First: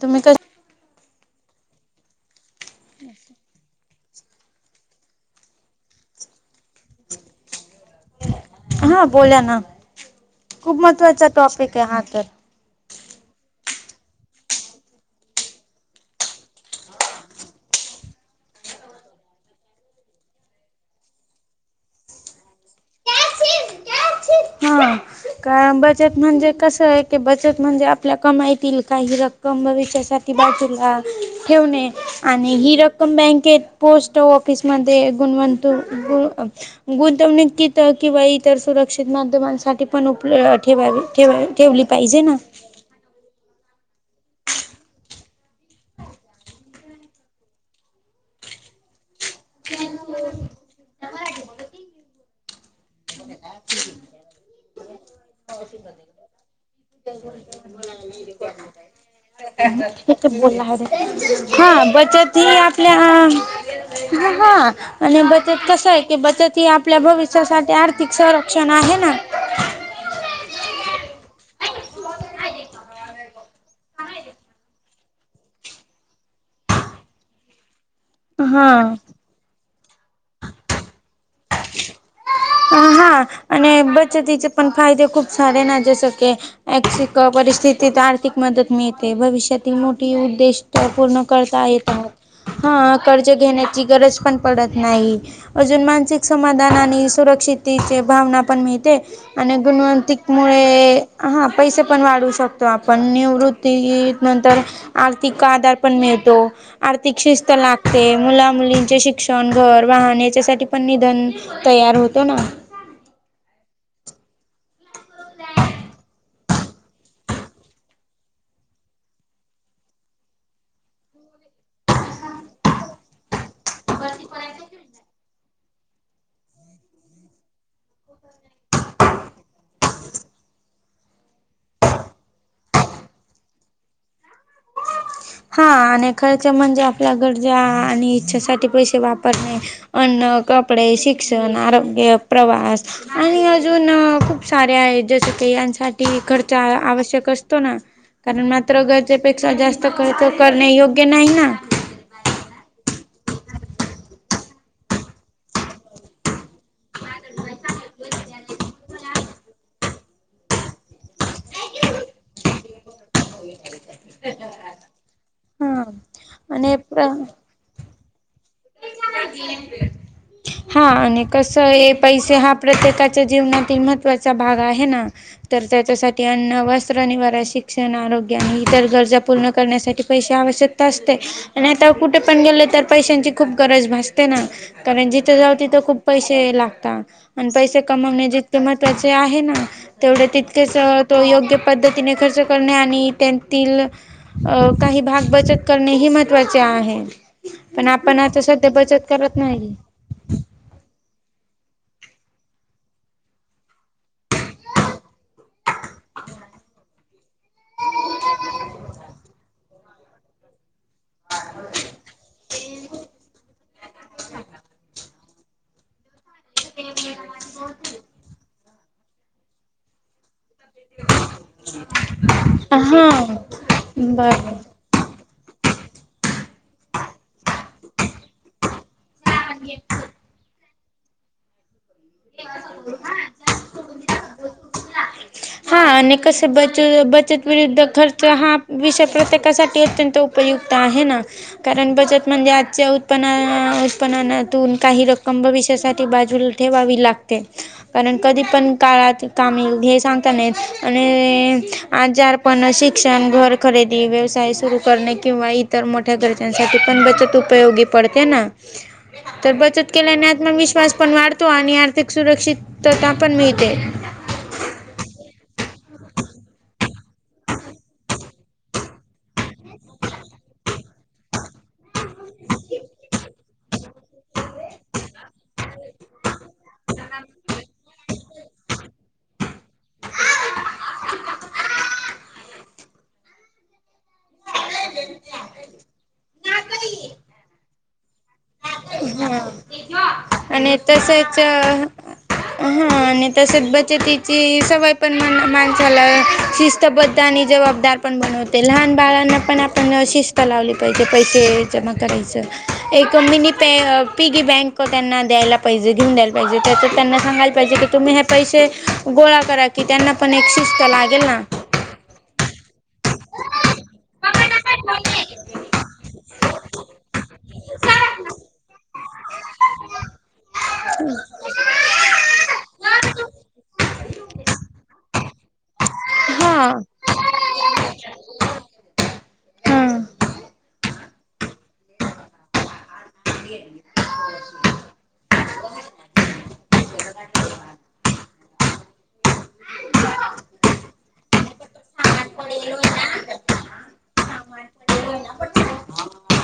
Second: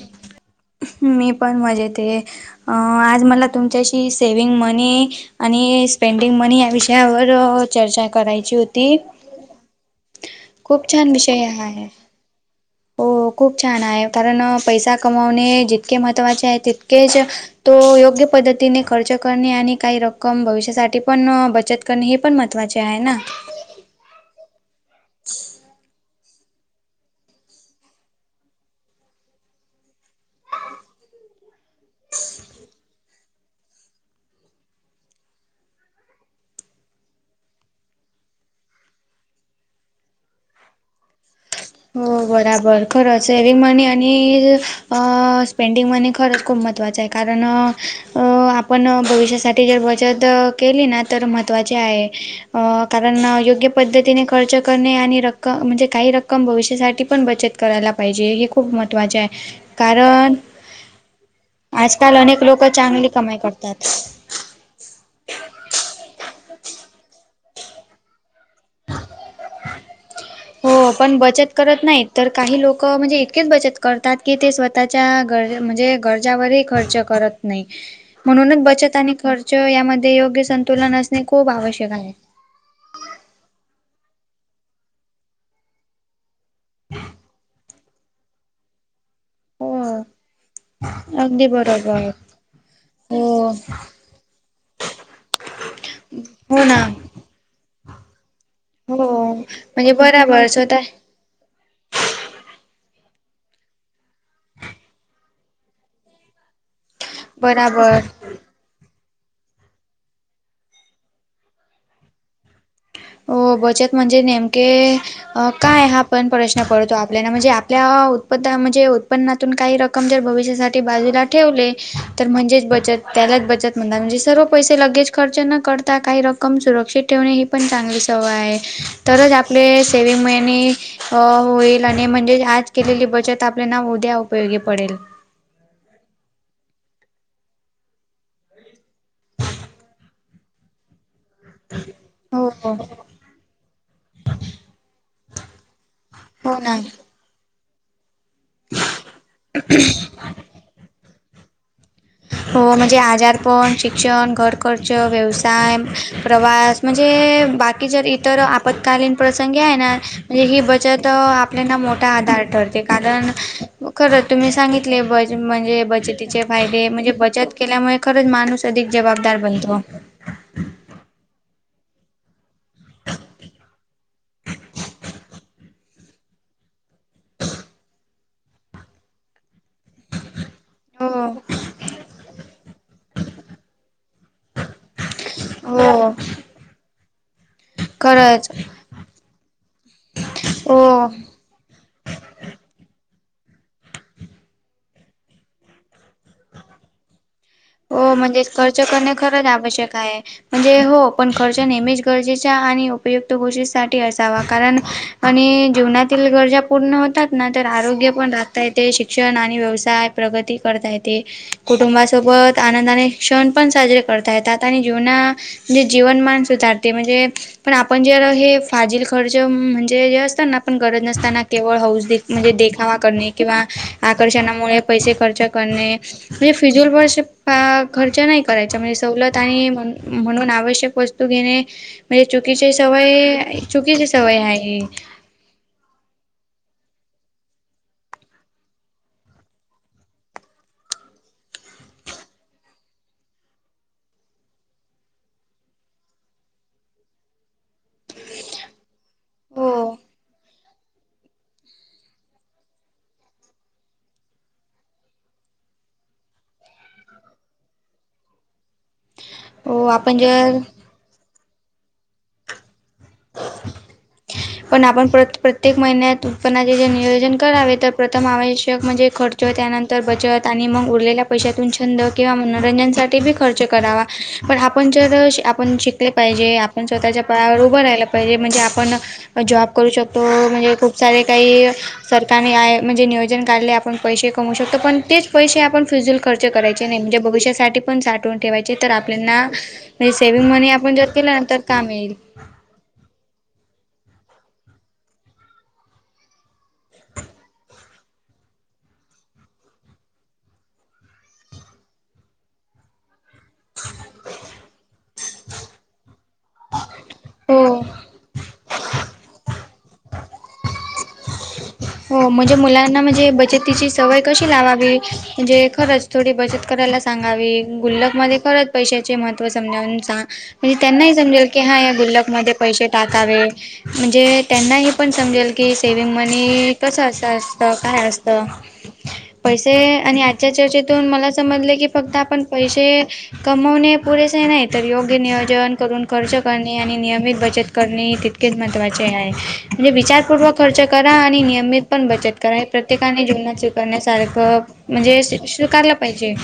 तुम्ही मी पण मजेतये आज मला तुमच्याशी सेविंग मनी आणि स्पेंडिंग मनी या विषयावर चर्चा करायची होती. हा बोला तीप ना खूप छान विषय हा आहे. हो खूप छान आहे कारण पैसा कमवणे जितके महत्त्वाचे आहे तितकेच तो योग्य पद्धतीने खर्च करणे आणि काही रक्कम भविष्यासाठी पण बचत कारण हे पण महत्वाचे आहे ना. का बचत म्हणजे कसं आहे की बचत म्हणजे आपल्या कमाईतील काही रक् कम भविष्यासाठी बाजूला ठेवणे. आणि ही रक्कम बँकेत, पोस्ट ऑफिसमध्ये गुणवंतू गुंतवणूकीत किंवा इतर सुरक्षित माध्यमांसाठी पण उपलब् ठेवा ठेवा ठेवली हो पाहिजे ना बराबर खरं सेविंग मनी आणि अ स्पेंडिंग मनी खरंच खूप महत्त्वाचं आहे कारण अ अं आपण भविष्यासाठी जर बचत केली ना तर महत्त्वाची आहे. अ कारण योग्य पद्धतीने खर्च करणे आणि रक्क म्हणजे काही रक्क [inaudible] हे खूप महत्त्वाचे आहे कारण हा आजकाल बचत अनेक ही लोक आपल्या चांगली कमाई करतात हा आणि बचत कस आहे की बचत ही आपल्या भविष्यासाठी आर्थिक संरक्षण आहे. ना हो पण बचत करत नाहीत तर काही लोक म्हणजे इतकेच बचत करतात की ते स्वतः च्या गर म्हणजे गरजावरही खर्च करत नाही. म्हणूनच हा बचत आणि खर्च यामध्ये योग्य संतुलन असणे खूप आवश्यक आहे. हा आणि बचतीचे पण फायदे खूप सारे ना जस की [unintelligible] परिस्थितीत आर्थिक मदत मिळते भविष्य त्यातील हो मोठी उद्दिष्ट पूर्ण अगदी करता येतात. बरोबर हा हो कर्ज घेण्याची गरज पण पडत नाही अजून मानसिक हो समाधान ना आणि शेतीचे भावना पण मिळते हो आणि म्हणजे बराबर स्वतः गुणवंतिकमुळे हा पैसे पण वाढू शकतो आपण निवृत्ती नंतर आर्थिक आधार पण मिळतो आर्थिक शिस्त बराबर लागते मुला मुलींचे शिक शिक्षण, घर, वाहन याच्यासाठी पण निधन तयार होतो ना. हो बचत म्हणजे नेमके काय हा आपण प्रश्न पडतो आपल्याला म्हणजे आपल्या उत्पन म्हणजे उत्पन्नात तून काही रक्कम जर भविष्यासाठी बाजूला ठेवले तर म्हणजेच बचत त्यालाच बचत म्हणता म्हणजे सर्व पैसे लगेज खर्च न करता काही रकम सुरक्षित ठेवणे पण चांगली सवय आहे तरच आपले सेवीमहिनी अ होईल आणि म्हणजे आज केलेली बचत आपल्याला उद्या उपयोगी पडेल. हा आणि खर्च म्हणजे आपल्या गरजा आणि इच्छेसाठी पैसे वापरणे अन्न, कपडे, शिक्षण, आरोग्य, हो हो प्रवास आणि अजून खूप सारे आहे जसे की यांसाठी खर्च हो ना आवश्यक असत तो ना कारण मात्र गरजेपेक्षा जास्त खर्च करणे योग्य नाही ना. हो म्हणजे आजारपण, शिक्षण, घर खर्च, व्यवसाय, प्रवास म्हणजे बाकी जर इतर आपत्कालीन प्रसंगी आहे ना म्हणजे ही बचत आप आपल्याना मोठा आधार ठरते कारण खरं तुम्ही सांगितले ब म्हणजे हा बच तिचे आणि फायदे प्र म्हणजे बचत केल्यामुळे खरंच माणूस अधिक जबाबदार बनतो. हा आणि कस आहे पैसे हा प्रत्येकाच्या जीवनातील महत्त्वाचा भाग आहे ना तर त्याच्यासाठी अन्न, वस्त्र, निवारा, शिक्षण, आरोग्य आणि इतर गरजा पूर्ण करण्यासाठी पैसे आवश्यक असते हो आणि आता कुठे पण गेल तर पैशांची खूप गरज भासते ना कारण जिथ जाऊ तिथं खूप हो पैसे लागता. आणि पैसे कमवणे खरंच जितके महत्त्वाचे आहे ना तेवढे तितकेच हो तो योग्य पद्धतीने खर्च करणे आणि त्यांतील अ काही भाग बचत करणे हि महत्त्वाचे आहे. पण हो आपण आता म्हणजे सध्या खर्च बचत करणे करत खरच नाही आवश्यक आहे. म्हणजे हो पण खर्च नेहमीच गरजेचा आणि उपयुक्त गोष्टीसाठी असावा कारण आणि जीवनातील गरजा पूर्ण होतात. नंतर आरोग्य पण राखता येते शिक्षण आणि व्यवसाय, प्रगती करता येते, कुंटुंबासोबत आनंदाने क्षण पण साजरे करता येतात आणि जीवना म्हणजे जीवनमान सुधारते म्हणजे पण आपण जे हे फाजील खर्च म्हणजे जे असतात ना पण गरज नसताना केवळ हौस म्हणजे हा देखावा करणे किंवा बरं आकर्षणामुळे पैसे खर्च करणे मी फिजूल पैसे खर्च नाही करायच म्हणजे सवलत आहे म्हणून आवश्यक वस्तू घेणे म्हणजे चुकीची सवय चुकीची सवय आहे ही. हा आणि कसे बच बचत विरुद्ध खर्च हा विषय प्रत्येकासाठी अत्यंत उपयुक्त आहे ना. कारण बचत म्हणजे आजच्या उतपना उत्पन्नातून काही रक्कम भविष्यासाठी बाजूला ठेवावी लागते कारण कधी पण काळात कामी हो येईल हे सांगता नाही येत. आणि आजारपण, शिक्षण, घर खरेदी, व्यवसाय सुरू करणे किंवा इ तर मोठ्या गरजांसाठी पण बचत उपयोगी पडते ना. तर हो बचत आपण केल्याने जर आत्मविश्वास पण वाढतो आणि आर्थिक सुरक्षितता पण मिळते. पण आपण प्रत प्रत्येक महिन्यात उत्पन्नाचे जे नियोजन करावे तर प्रथम आवश्यक म्हणजे खर्च ज त्यानंतर बचत आणि मग उरलेल्या पैशातून छंद किंवा मनोरंजनसाठी बी खर्च करावा. पण आपण जर आपण शिकले पाहिजे, आपण स्वतःच्या पायावर उभं राहिलं पाहिजे म्हणजे आपण जॉब करू शकतो म्हणजे खूप सारे काही सरकारने आहे म्हणजे नियोजन काढले आ पण पैसे कमवु शकतो पण तेच पैसे आपण फिजुल खर्च करायचे नाही म्हणजे भविष्यासाठी पण साठवून ठेवायचे तर आपल्याना म्हणजे सेव्हंग मनी आणि आपण जर केलं तसंच ना तर कामी येईल. हा आणि तसेच बचतीची सवय पण मा माणसाला शिस्त स्तबद्ध आणि जबाबदार पण बनवते लहान बाळांना पण आपण शिस्त लावली पाहिजे पैसे जमा करायच एक मिनी पे पिगी बँक त्यांना द्यायला पाहिजे घेऊन द्यायला पाहिजे त्यांना सांगायला पाहिजे हो की तुम्ही हे पैसे गोळा करा की त्यांना पण एक शि स्त लागेल ना. हो म्हणजे मुलांना म्हणजे बचतीची सवय कशी लावावी म्हणजे खरंच. थोडी बचत करायला सांगावी गुल्लकमध्ये खरंच पैशाचे महत्त्व समजावून सां म्हणजे त्यांनाही समजेल की हा या गुल्लक मध्ये पैसे टाकावे म्हणजे त्यांनाही पण समजेल की सेविंग हा मनी कसं असं असतं काय असत. पैसे हा आणि आजच्या चर्चेतून मला समजलं की फक्त आपण पैसे कमवणे पुरेसे नाही तर योग्य नियोजन करून खर्च करणे आणि नियमित बचत करणे ही तीत केच महत्वाचे आहे, म्हणजे विचारपूर्वक खर्च करा आणि नि यमित पण बचत करा, हे प्रत्येकाने जीवनात स्वीकारण्यासारखं म्हणजे स्वीकारला पाहिजे.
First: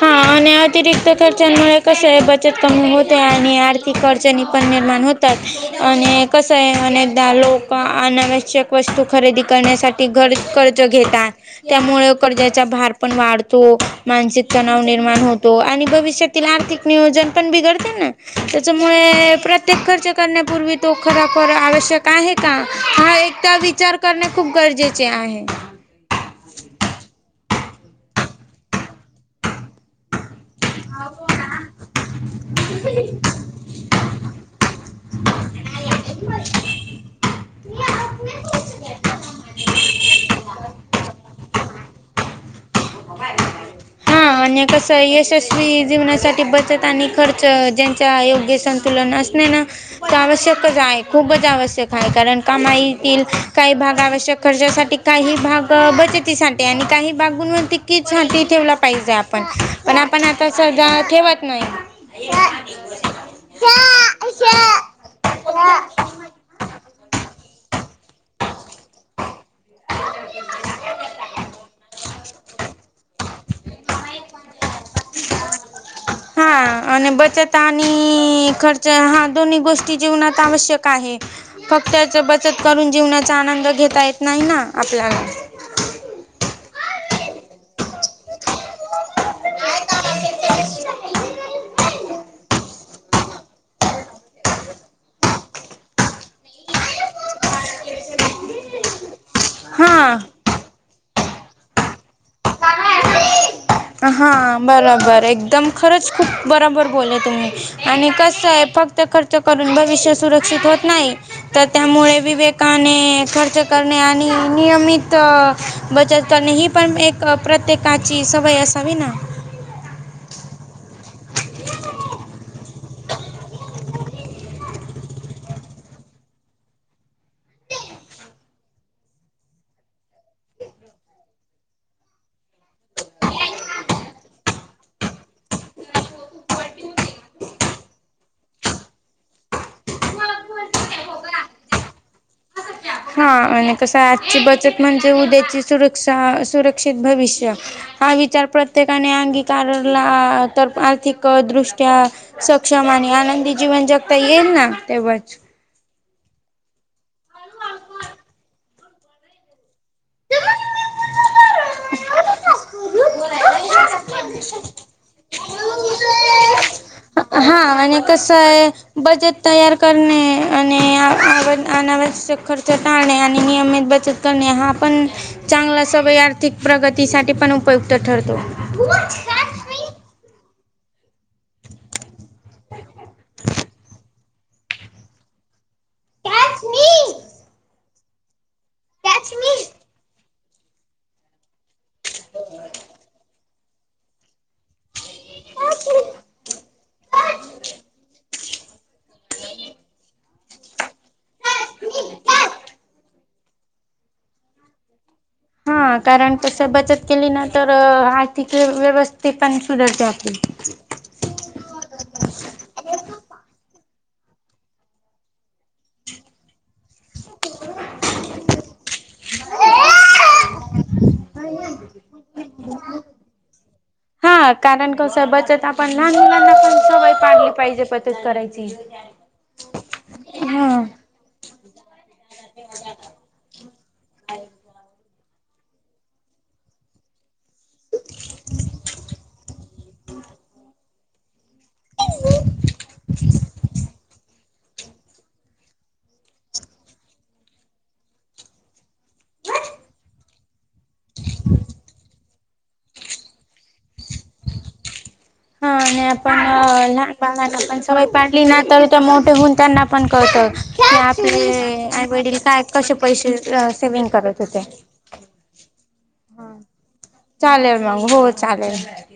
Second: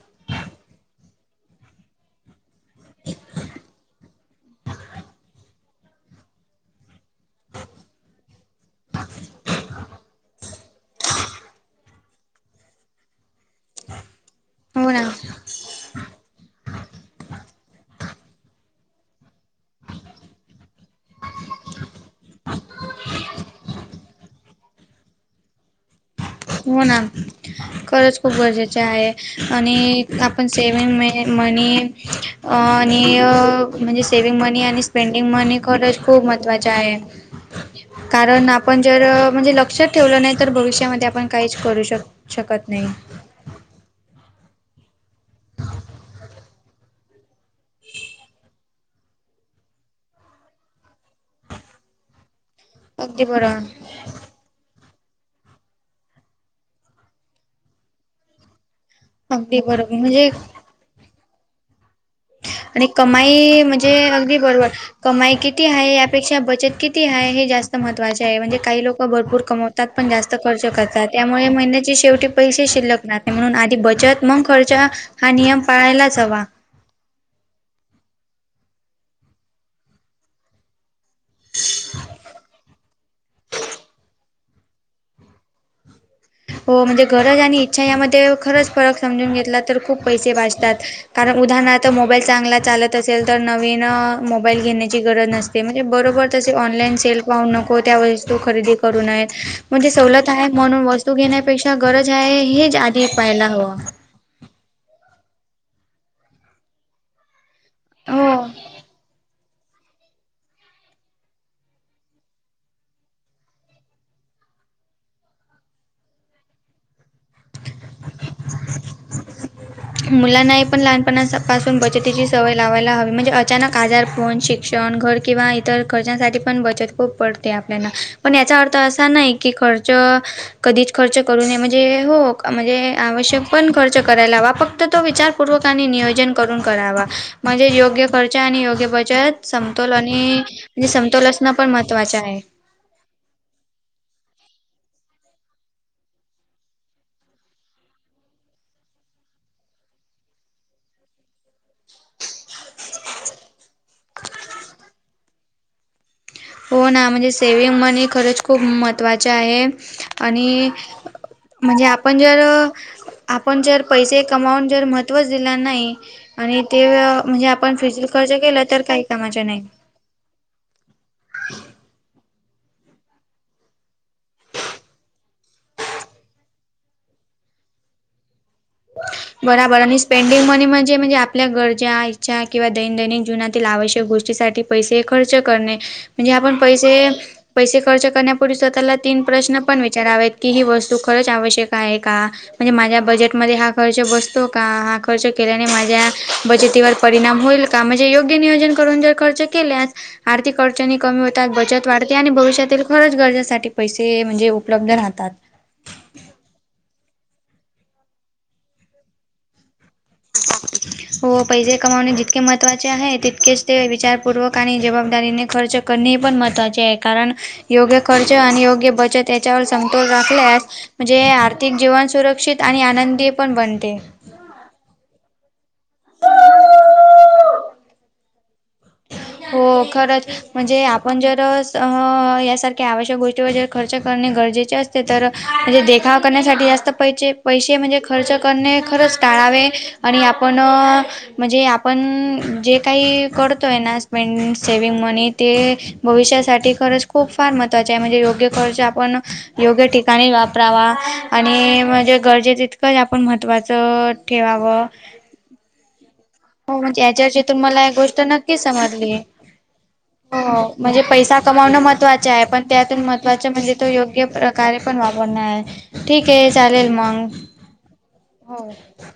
हा आणि अतिरिक्त खर्चांमुळे कस आहे ब चत कमी होते आणि आर्थिक अडचणी पण निर्माण होतात आणि कसं आहे अनेकदा लोक अनावश्यक वस्तू खरेदी करण्यासाठी कर्ज घेतात. त्यामुळे कर्जाचा भार पण वाढतो मानसिक तणाव हो ना निर्माण होतो आणि भविष्यात त आर्थिक नियोजन पण बिघडते ना त्याच्यामुळे प्र त्येक खर्च करण्यापूर्वी तो खराखर आवश्यक आहे का हा एकदा विचार करणे खूप गरजेचे आहे. हो ना खरंच खूप गरजेचं आहे आणि आपण सेविंग मे मनी आणि म्हणजे सेविंग मनी आणि पेंडिंग मनी खरच खूप महत्त्वाचे आहे. कारण आपण जर म्हणजे लक्षात ठेवलं नाही तर भविष्यामध्ये आपण काहीच करू शक शकत नाही. हा आणि कसंय यशस्वी जीवनासाठी बचत आणि खर्च ज्यांच योग्य संतुलन असणे ना आवश्यकच आहे खूपच आवश्यक आहे कारण कामाईतील अगदी बरोबर काही भाग आवश्यक खर्च्यासाठी काही भाग बचतीसाठी आणि काही [unintelligible] ठेवला पाहिजे आपण अगदी बरोबर पण आपण म्हणजे आता सहसा ठेवत नाही. आणि कमाई म्हणजे अगदी बरोबर कमाई किती आहे यापेक्षा बचत किती आहे हे जास्त महत्वाचे आहे. म्हणजे काही लोक भरपूर कमवतात पण जास्त खर्च करतात त्यामुळे महिन्याची शेवटी पैसे शिल्लक नाहीते म्हणून आधी बचत मग खर्च हा नियम पाळायलाच हवा. ह आणि बचत आणि खर्च हा दोन्ही गोष्टी जीवनात आवश्यक आहे. फक्त त्याच बचत करून जीवनाचा आनंद घेता येत नाही ना आपल्याला. हो म्हणजे गरज आणि इच्छा यामध्ये खरंच फरक समजून घेतला तर खूप पैसे वाचतात. कारण उदाहरणार्थ मोबाईल चांगला चालत असेल तर नवीन मोबाईल घेण्याची गरज नस ते म्हणजे बरोबर तसे ऑनलाईन सेल पाहू नको त्या वस्तू खरेदी करू नये. म्हणजे हा. सवलत आहे म्हणून वस्तू घेण्यापेक्षा गरज आहे हेच आधी पहायला हवं. हा बरोबर एकदम खरंच खूप बरोबर बोला तुम्ही आणि कस हो आहे फक्त खर्च करून भविष्य सुरक्षित होत नाही, तर त्यामुळे विवेकाने खर्च करणे आणि नियमित बचत करणे ही पण एक प्रत्येकाची सवय असावी ना. मुलांना हे पण लहानपणापासून बचतीची सवय लावायला हवी म्हणजे अचानक आजारपन शिक्षण घर किंवा इतर खर्चांसाठी पण बचत खूप पडते आपल्याला, पण याचा अर्थ असा नाही की खर्च कधीच खर्च करू नये म्हणजे हो म्हणजे आवश्यक पण खर्च करायला हवा फक् त तो विचारपूर्वका आणि नियोजन करून करावा म्हणजे योग्य खर्च आणि योग्य बचत समतोल आणि म्हणजे समतोल असणं पण महत्वाचे आहे. हा आणि कसं आजची बचत म्हणजे उद्याची सुरक्षा, सुरक्षित भविष्य. हा विचार प्रत्येकाने अंगीकारला तर आर्थिक दृष्ट्या सक्षम आणि आनंदी जीवन जगता येईल ना तेव्हाच. हो ना म्हणजे सेविंग मनी खरंच खूप महत्त्वाचे आहे. आणि म्हणजे आपण जर, आपण जर पैसे कमावून जर म्ह तोच दिला नाही आणि ते अं म्हणजे हा आपण आणि फिजुल खर्च कसं केला आहे तर काही बजेट कामाचा नाही. तयार करणे आणि अना- अनावश्यक खर्च खर्च टाळणे आणि नियमित बचत करणे हा पण चांगला सवय आर्थिक प्रगतीसाठी पण उपयुक्त ठरतो. बराबर आणि स्पेंडिंग मनी म्हणजे म्हणजे आपल्या गरजा, इच्छा किंवा दैनदैनिक जीवनातील आवश्यक गोष्टीसाठी पैसे खर्च करणे म्हणजे आपण पैसे, पैसे खर्च करण्यापूर्वी स्वतःला तीन प्रश्न पण विचारावेत की ही वस्तू खरंच आवश्यक आहे का? म्हणजे माझ्या बजेट मध्ये हा खर्च बसतो का? हा खर्च केल्याने माझ्या बजेटीवर परिणाम होईल का, म्हणजे योग्य योग्य नियोजन करून जर खर्च केल्यास आर्थिक अडचणी कमी होतात, बचत वाढते आणि भविष्यातील खर्च गरजेसाठी पैसे म्हणजे उपलब्ध राहतात. हा कारण तस बचत केली ना तर आर्थिक व्यवस्थेत पण सुधारतात. [inaudible] हो पैसे कमावणे जितके महत्त्वाचे आहे, तितकेच ते विचारपूर्वक आणि जबाबदारीने खर्च करणे पण महत्त्वाचे आहे. कारण योग्य खर्च आणि योग्य बचत याच्यावर समतोल राखल्यास म्हणजे आर्थिक जीवन सुरक्षित आणि आनंदीय पण बनते. हा कारण कसा बचत आपण लहान लहानपणापासून सवय पाडली पाहिजे बचत करायची. [inaudible] हो खरंच म्हणजे आप पण जर अं यासारख्या आवश्यक गोष्टी व जर खर्च करणे गरजेचे असते तर अ म्हणजे देखाव करण्यासाठी जास्त पैसे, पैसे म्हणजे खर्च करणे खरंच टाळावे. आणि आपण अं म्हणजे आपण नं जे काही करतो आहे ना मंग सेविंग मनी ते भविष्यासाठी खरंच खूप फार महत्वाचे आहे, म्हणजे योग्य खर्च आपण योग्य ठिक ठिकणी वापरावा, आणि म्हणजे गरजेच तितकं आपण महत्त्वाचं ठेवावं. हा ना, आपण हो अं म्हणजे लहान याच्या याच्यातून बाळांना पण मला एक सवय गोष्ट पाडली नक्की ना तर त्या समजली मोठे होऊन त्यांना पण कळत. हो क म्हणजे आपले पैसा कमावणं आई- महत्त्वाचं वडील आहे पण काय कसे त्यातून पैसे महत्त्वाचं म्हणजे तो सेविंग योग्य करत होते. प्रकारे पण वापरणं आहे ठीक आहे हं चालेल मग चालेल राव हो चालेल.